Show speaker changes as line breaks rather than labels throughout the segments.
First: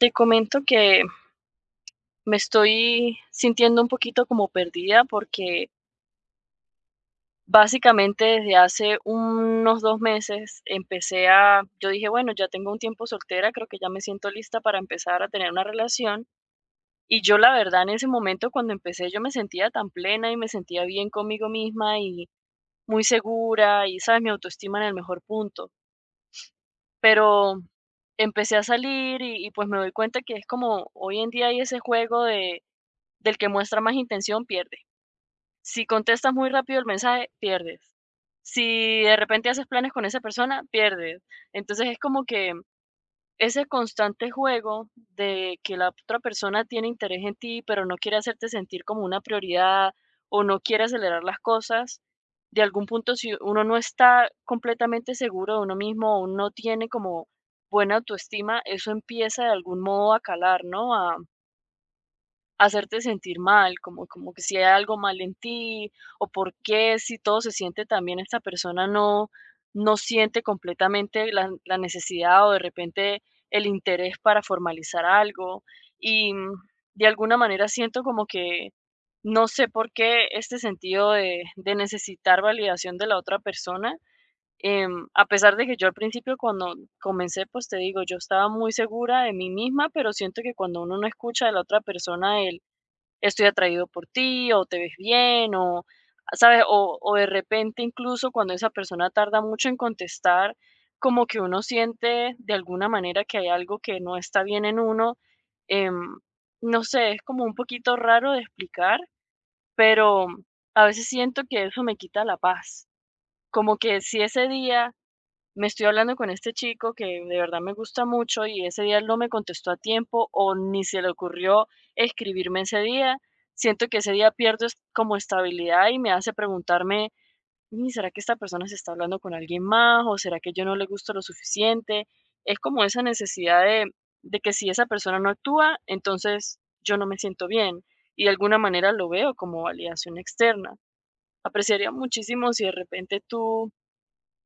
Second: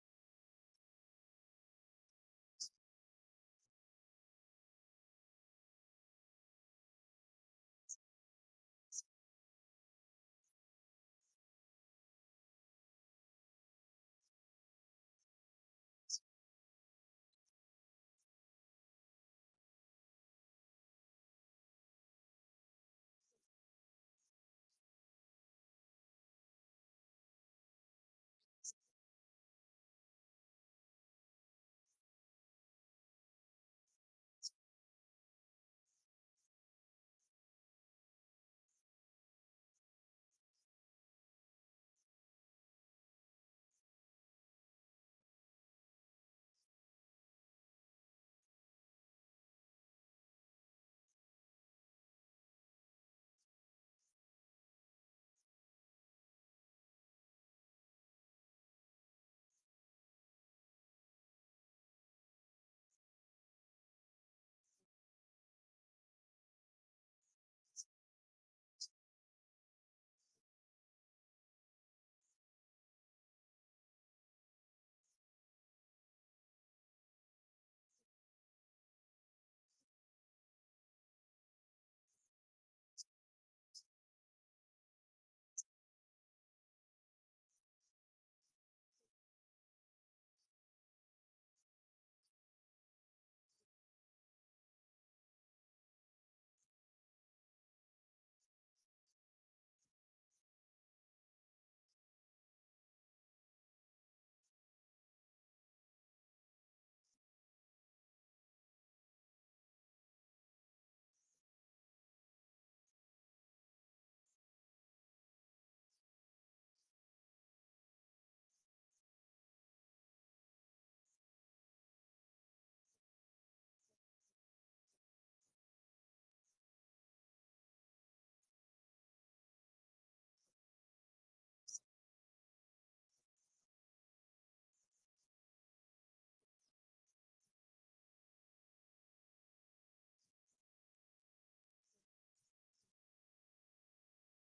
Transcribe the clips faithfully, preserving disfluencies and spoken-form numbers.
Te comento que me estoy sintiendo un poquito como perdida porque básicamente desde hace unos dos meses empecé a, yo dije, bueno, ya tengo un tiempo soltera, creo que ya me siento lista para empezar a tener una relación. Y yo la verdad en ese momento cuando empecé yo me sentía tan plena y me sentía bien conmigo misma y muy segura y, sabes, mi autoestima en el mejor punto. Pero empecé a salir y, y pues me doy cuenta que es como hoy en día hay ese juego de del que muestra más intención pierde. Si contestas muy rápido el mensaje, pierdes. Si de repente haces planes con esa persona, pierdes. Entonces es como que ese constante juego de que la otra persona tiene interés en ti, pero no quiere hacerte sentir como una prioridad o no quiere acelerar las cosas, de algún punto si uno no está completamente seguro de uno mismo o no tiene como buena autoestima, eso empieza de algún modo a calar, ¿no? A hacerte sentir mal, como como que si hay algo mal en ti, o por qué si todo se siente también esta persona no no siente completamente la la necesidad o de repente el interés para formalizar algo. Y, mm, de alguna manera siento como que no sé por qué este sentido de de necesitar validación de la otra persona, em, a pesar de que yo al principio cuando comencé, pues te digo, yo estaba muy segura de mí misma, pero siento que cuando uno no escucha de la otra persona el estoy atraído por ti o te ves bien o, ¿sabes? O, o de repente incluso cuando esa persona tarda mucho en contestar, como que uno siente de alguna manera que hay algo que no está bien en uno. em, no sé, es como un poquito raro de explicar, pero a veces siento que eso me quita la paz. Como que si ese día me estoy hablando con este chico que de verdad me gusta mucho y ese día él no me contestó a tiempo o ni se le ocurrió escribirme ese día. Siento que ese día pierdo es- como estabilidad y me hace preguntarme: "Ni, ¿será que esta persona se está hablando con alguien más o será que yo no le gusto lo suficiente? Es como esa necesidad de, de que si esa persona no actúa, entonces yo no me siento bien y de alguna manera lo veo como validación externa. Apreciaría muchísimo si de repente tú,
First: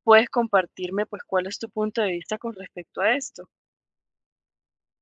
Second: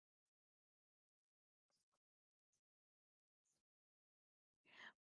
¿puedes compartirme, pues, cuál es tu punto de vista con respecto a esto?"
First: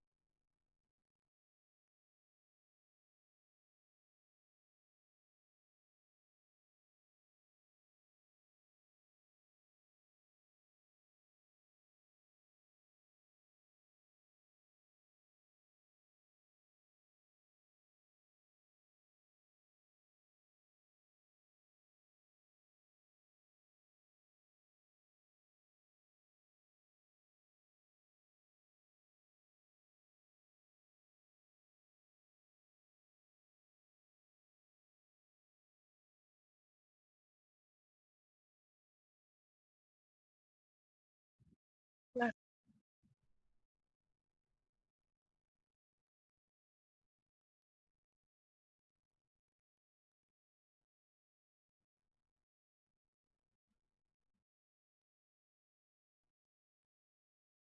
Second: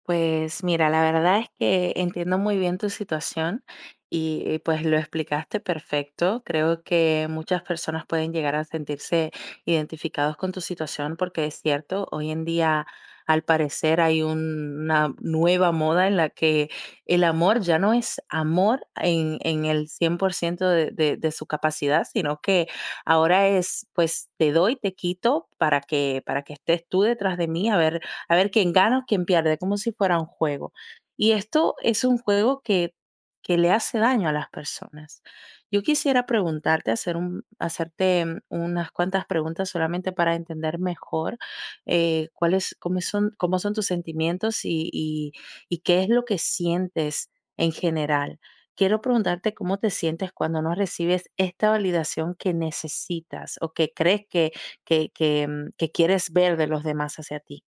Pues mira, la verdad es que entiendo muy bien tu situación y, eh, pues lo explicaste perfecto. Creo que muchas personas pueden llegar a sentirse identificados con tu situación porque es cierto, hoy en día al parecer hay un- una nueva moda en la que el amor ya no es amor en, en el cien por ciento de, de de su capacidad, sino que ahora es pues te doy, te quito para que, para que estés tú detrás de mí a ver a ver quién gana o quién pierde, como si fuera un juego. Y esto es un juego que, que le hace daño a las personas. Yo quisiera preguntarte, hacer un, hacerte mm, unas cuantas preguntas solamente para entender mejor, eh, cuáles, cómo son, cómo son tus sentimientos y, y, y qué es lo que sientes en general. Quiero preguntarte cómo te sientes cuando no recibes esta validación que necesitas o que crees que, que, que, mm, que quieres ver de los demás hacia ti.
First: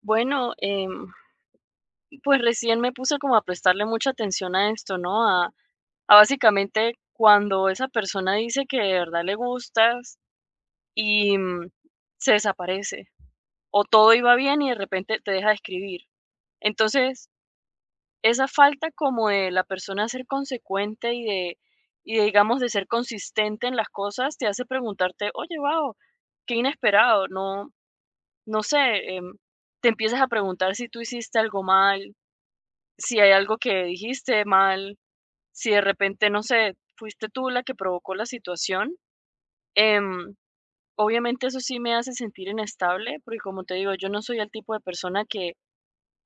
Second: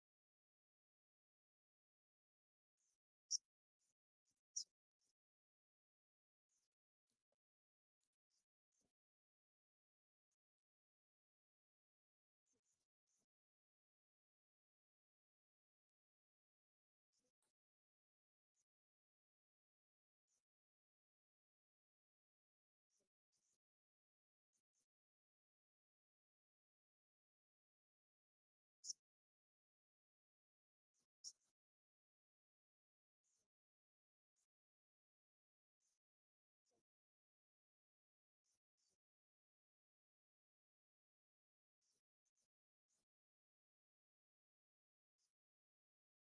Bueno, em, pues, recién me puse como a prestarle mucha atención a esto, ¿no? A a básicamente cuando esa persona dice que de verdad le gustas y, mm, se desaparece, o todo iba bien y de repente te deja de escribir. Entonces, esa falta como de la persona ser consecuente y de y de, digamos, de ser consistente en las cosas, te hace preguntarte: "Oye, wow, qué inesperado, no no sé". em, Te empiezas a preguntar si tú hiciste algo mal, si hay algo que dijiste mal, si de repente, no sé, fuiste tú la que provocó la situación. Em, Obviamente eso sí me hace sentir inestable, porque como te digo, yo no soy el tipo de persona que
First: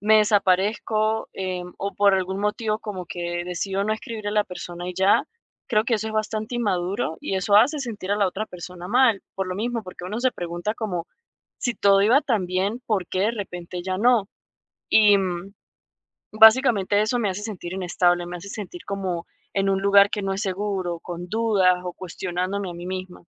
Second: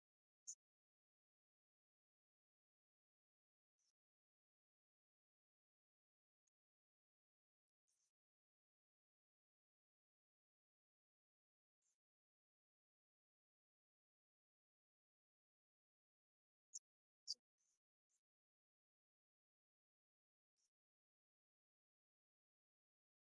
me desaparezco, em, o por algún motivo como que decido no escribir a la persona y ya. Creo que eso es bastante inmaduro y eso hace sentir a la otra persona mal, por lo mismo, porque uno se pregunta como si todo iba tan bien, ¿por qué de repente ya no? Y, mm, básicamente eso me hace sentir inestable, me hace sentir como en un lugar que no es seguro, con dudas o cuestionándome a mí misma.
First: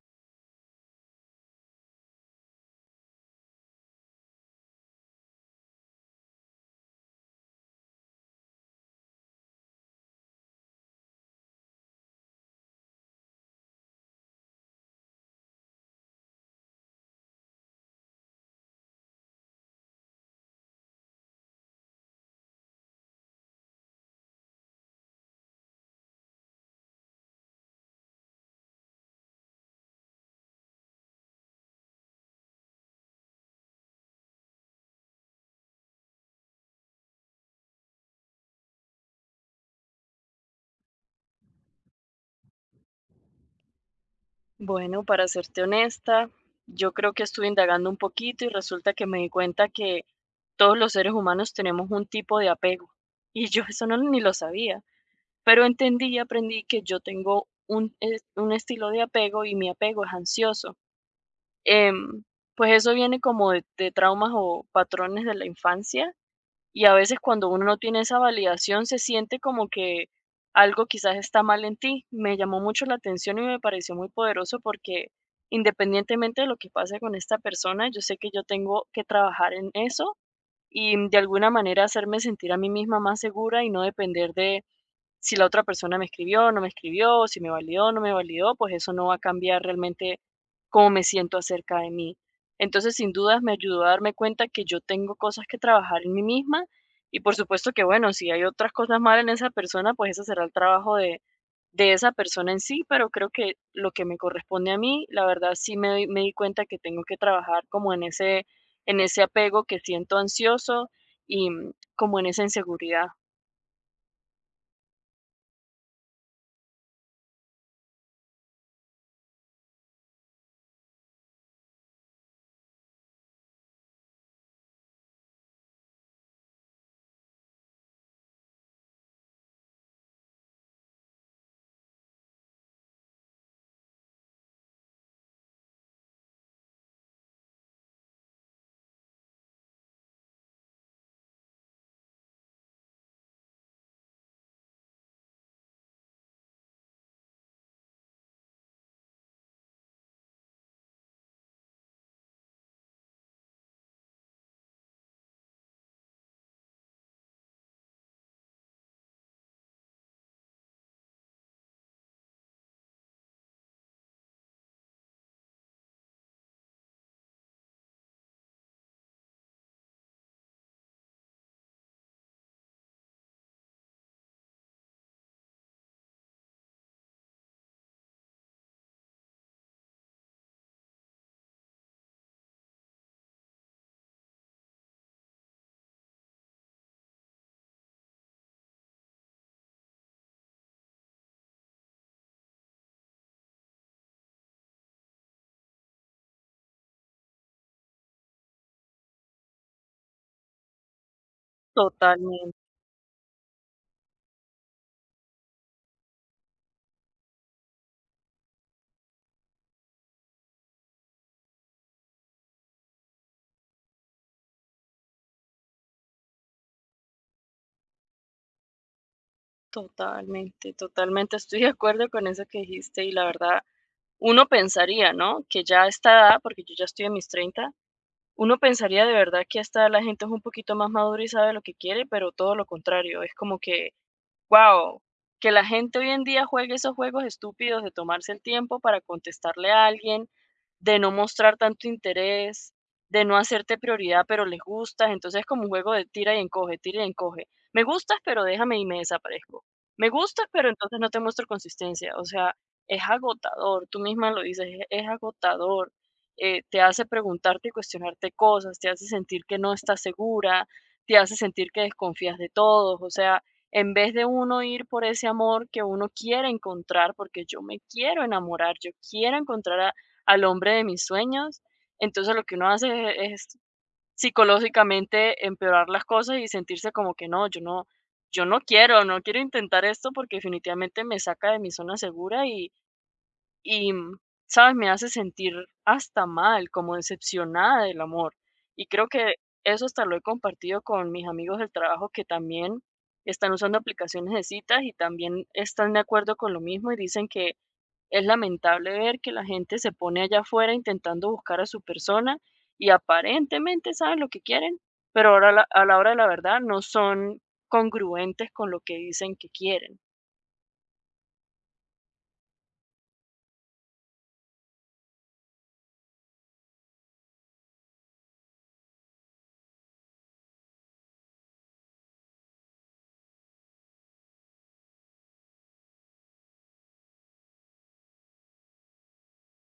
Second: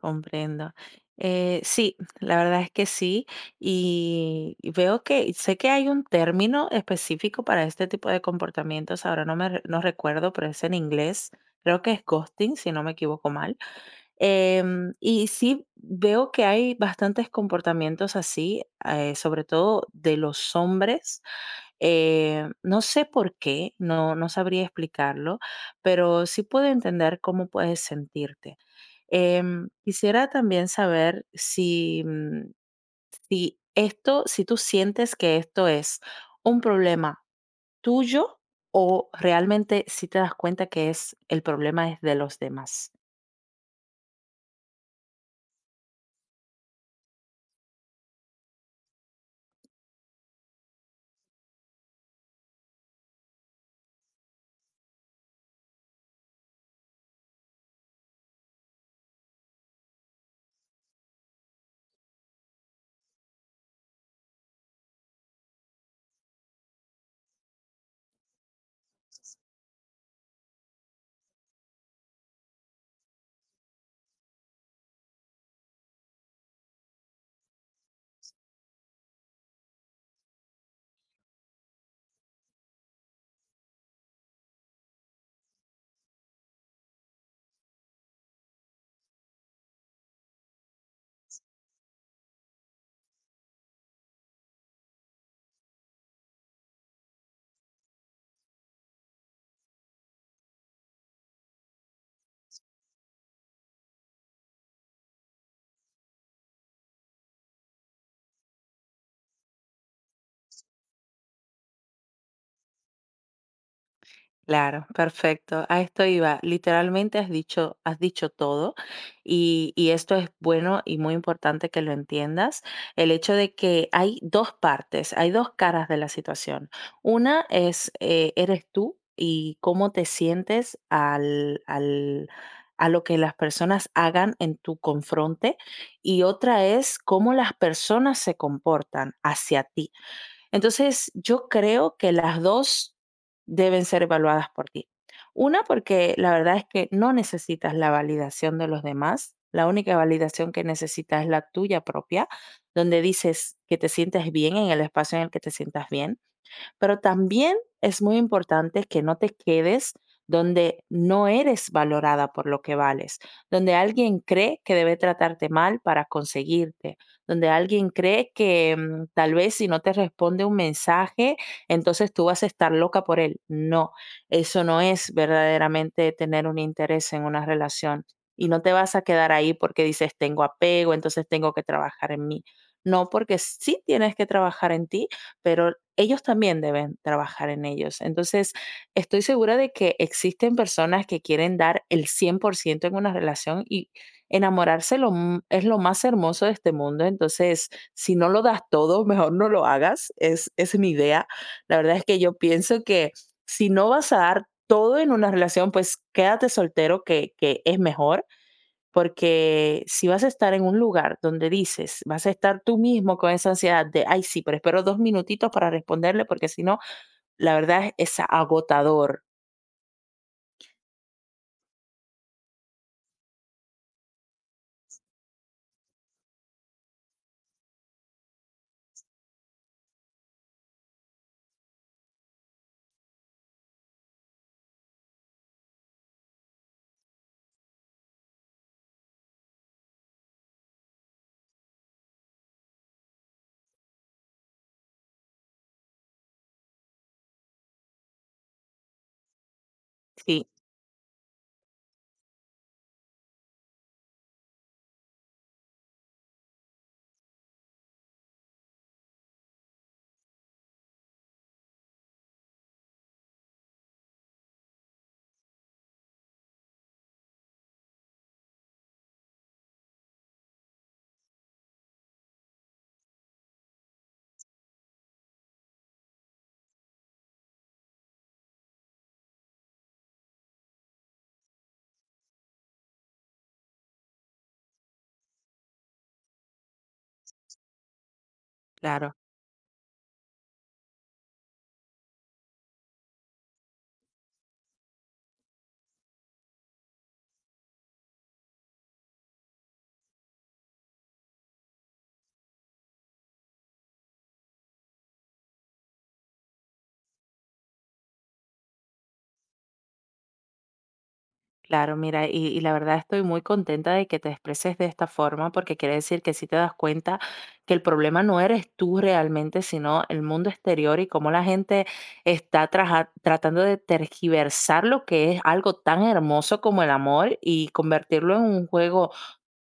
Comprendo. Eh, sí, la verdad es que sí. Y y veo que, sé que hay un término específico para este tipo de comportamientos. Ahora no me re- no recuerdo, pero es en inglés. Creo que es ghosting, si no me equivoco mal. Em, y sí veo que hay bastantes comportamientos así, eh, sobre todo de los hombres. Eh, no sé por qué, no, no sabría explicarlo, pero sí puedo entender cómo puedes sentirte. Em, quisiera también saber si, mm, si esto, si tú sientes que esto es un problema tuyo o realmente si te das cuenta que es el problema es de los demás.
Bueno, para serte honesta, yo creo que estuve indagando un poquito y resulta que me di cuenta que todos los seres humanos tenemos un tipo de apego. Y yo eso no ni lo sabía, pero entendí y aprendí que yo tengo un, es- un estilo de apego y mi apego es ansioso. Em, pues eso viene como de de traumas o patrones de la infancia. Y a veces cuando uno no tiene esa validación, se siente como que algo quizás está mal en ti. Me llamó mucho la atención y me pareció muy poderoso porque independientemente de lo que pase con esta persona, yo sé que yo tengo que trabajar en eso y de alguna manera hacerme sentir a mí misma más segura y no depender de si la otra persona me escribió, no me escribió, si me validó, no me validó, pues eso no va a cambiar realmente cómo me siento acerca de mí. Entonces, sin dudas, me ayudó a darme cuenta que yo tengo cosas que trabajar en mí misma y por supuesto que, bueno, si hay otras cosas mal en esa persona, pues ese será el trabajo de, de esa persona en sí, pero creo que lo que me corresponde a mí, la verdad sí me, doy- me di cuenta que tengo que trabajar como en ese, en ese, apego que siento ansioso y mm, como en esa inseguridad.
Claro, perfecto. A esto iba. Literalmente has dicho, has dicho todo y, y esto es bueno y muy importante que lo entiendas. El hecho de que hay dos partes, hay dos caras de la situación. Una es, eh, eres tú y cómo te sientes al, al- a lo que las personas hagan en tu confronte y otra es cómo las personas se comportan hacia ti. Entonces, yo creo que las dos deben ser evaluadas por ti. Una, porque la verdad es que no necesitas la validación de los demás, la única validación que necesitas es la tuya propia, donde dices que te sientes bien en el espacio en el que te sientas bien. Pero también es muy importante que no te quedes donde no eres valorada por lo que vales, donde alguien cree que debe tratarte mal para conseguirte, donde alguien cree que mm, tal vez si no te responde un mensaje, entonces tú vas a estar loca por él. No, eso no es verdaderamente tener un interés en una relación. Y no te vas a quedar ahí porque dices, tengo apego, entonces tengo que trabajar en mí. No, porque sí tienes que trabajar en ti pero ellos también deben trabajar en ellos. Entonces, estoy segura de que existen personas que quieren dar el cien por ciento en una relación y enamorarse lo m- es lo más hermoso de este mundo. Entonces, si no lo das todo, mejor no lo hagas. Es, es mi idea. La verdad es que yo
Totalmente.
pienso que si no vas a dar todo en una relación, pues quédate soltero, que, que es mejor. Porque si vas a estar en un lugar donde dices, vas a estar tú mismo con esa ansiedad de, ay, sí, pero espero dos minutitos para responderle, porque si no, la verdad es es agotador.
Totalmente, totalmente. Estoy de acuerdo con eso que dijiste y la verdad, uno pensaría, ¿no? Que ya a esta edad, porque yo ya estoy en mis treinta, uno pensaría de verdad que a esta edad la gente es un poquito más madura y sabe lo que quiere, pero todo lo contrario, es como que wow, que la gente hoy en día juegue esos juegos estúpidos de tomarse el tiempo para contestarle a alguien, de no mostrar tanto interés, de no hacerte prioridad, pero les gustas. Entonces, es como un juego de tira y encoge, tira y encoge. Me gustas, pero déjame y me desaparezco. Me
Sí,
gustas, pero entonces no te muestro consistencia. O sea, es agotador. Tú misma lo dices, es es agotador. Eh, te hace preguntarte y cuestionarte cosas, te hace sentir que no estás segura, te hace sentir que desconfías de todos. O sea, en vez de uno ir por ese amor que uno quiere encontrar, porque yo me quiero enamorar, yo quiero encontrar a- al hombre de mis sueños, entonces lo que uno hace es, es psicológicamente empeorar las cosas y sentirse como que no, yo no, yo no quiero, no quiero intentar esto porque definitivamente me saca de mi zona segura y, ¿sabes? Me hace sentir hasta mal, como decepcionada del amor. Y creo
claro.
que eso hasta lo he compartido con mis amigos del trabajo que también están usando aplicaciones de citas y también están de acuerdo con lo mismo y dicen que es lamentable ver que la gente se pone allá afuera intentando buscar a su persona y aparentemente saben lo que quieren, pero ahora la- a la hora de la verdad no son congruentes con lo que dicen que quieren.
Claro, mira, y, y la verdad estoy muy contenta de que te expreses de esta forma, porque quiere decir que sí te das cuenta que el problema no eres tú realmente, sino el mundo exterior y cómo la gente está traja- tratando de tergiversar lo que es algo tan hermoso como el amor y convertirlo en un juego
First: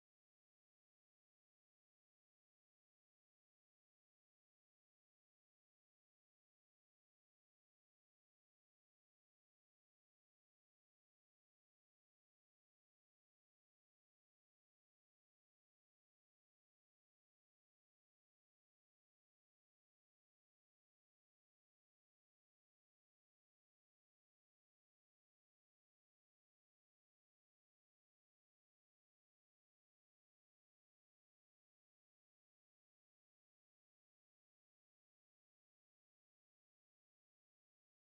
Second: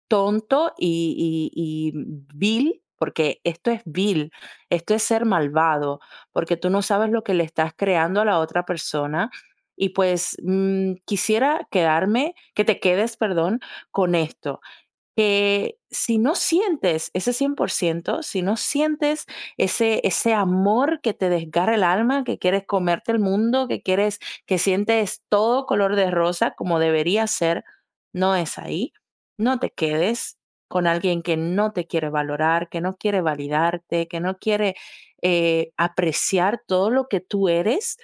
tonto y, y- y vil, porque esto es vil, esto es ser malvado, porque tú no sabes lo que le estás creando a la otra persona y pues mm, quisiera quedarme, que te quedes, perdón, con esto, que si no sientes ese cien por ciento, si no sientes ese, ese amor que te desgarra el alma, que quieres comerte el mundo, que quieres, que sientes todo color de rosa como debería ser, no es ahí. No te quedes con alguien que no te quiere valorar, que no quiere validarte, que no quiere eh, apreciar todo lo que tú eres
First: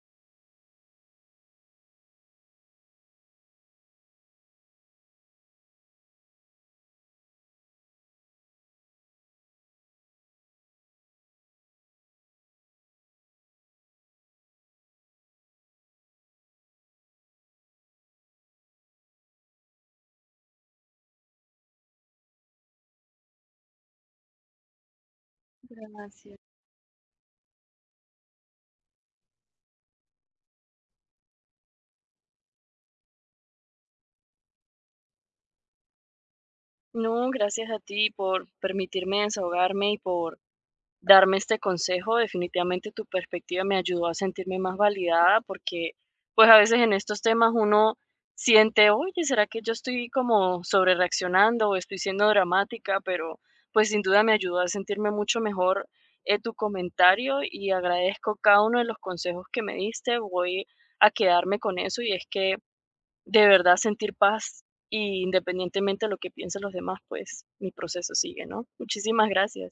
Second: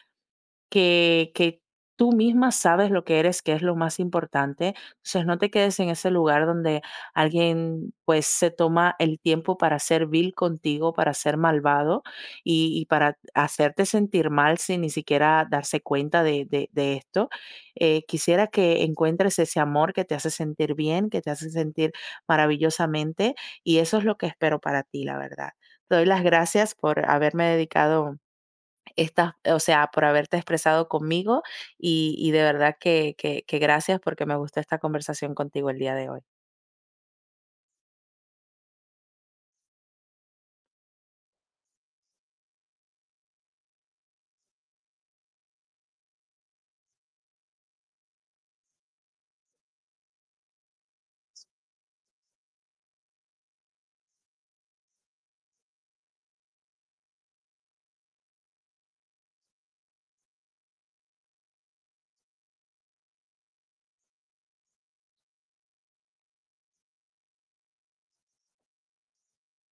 que, que tú misma sabes lo que eres, que es lo más importante. Entonces, no te quedes en ese lugar donde alguien pues se toma el tiempo para ser vil contigo, para ser malvado y, y para hacerte sentir mal sin ni siquiera darse cuenta de, de- de esto. Eh, quisiera que encuentres ese amor que te hace sentir bien, que te hace sentir maravillosamente y eso es lo que espero para ti, la verdad. Te doy las
Gracias.
gracias por haberme dedicado estas, o sea, por haberte expresado conmigo y, y de verdad que, que que gracias porque me gustó esta conversación contigo el día de hoy.
No, gracias a ti por permitirme desahogarme y por darme este consejo. Definitivamente tu perspectiva me ayudó a sentirme más validada porque pues a veces en estos temas uno siente, oye, ¿será que yo estoy como sobre reaccionando o estoy siendo dramática? Pero pues sin duda me ayudó a sentirme mucho mejor, eh, tu comentario y agradezco cada uno de los consejos que me diste. Voy a quedarme con eso y es que de verdad sentir paz y independientemente de lo que piensen los demás, pues mi proceso sigue, ¿no? Muchísimas gracias.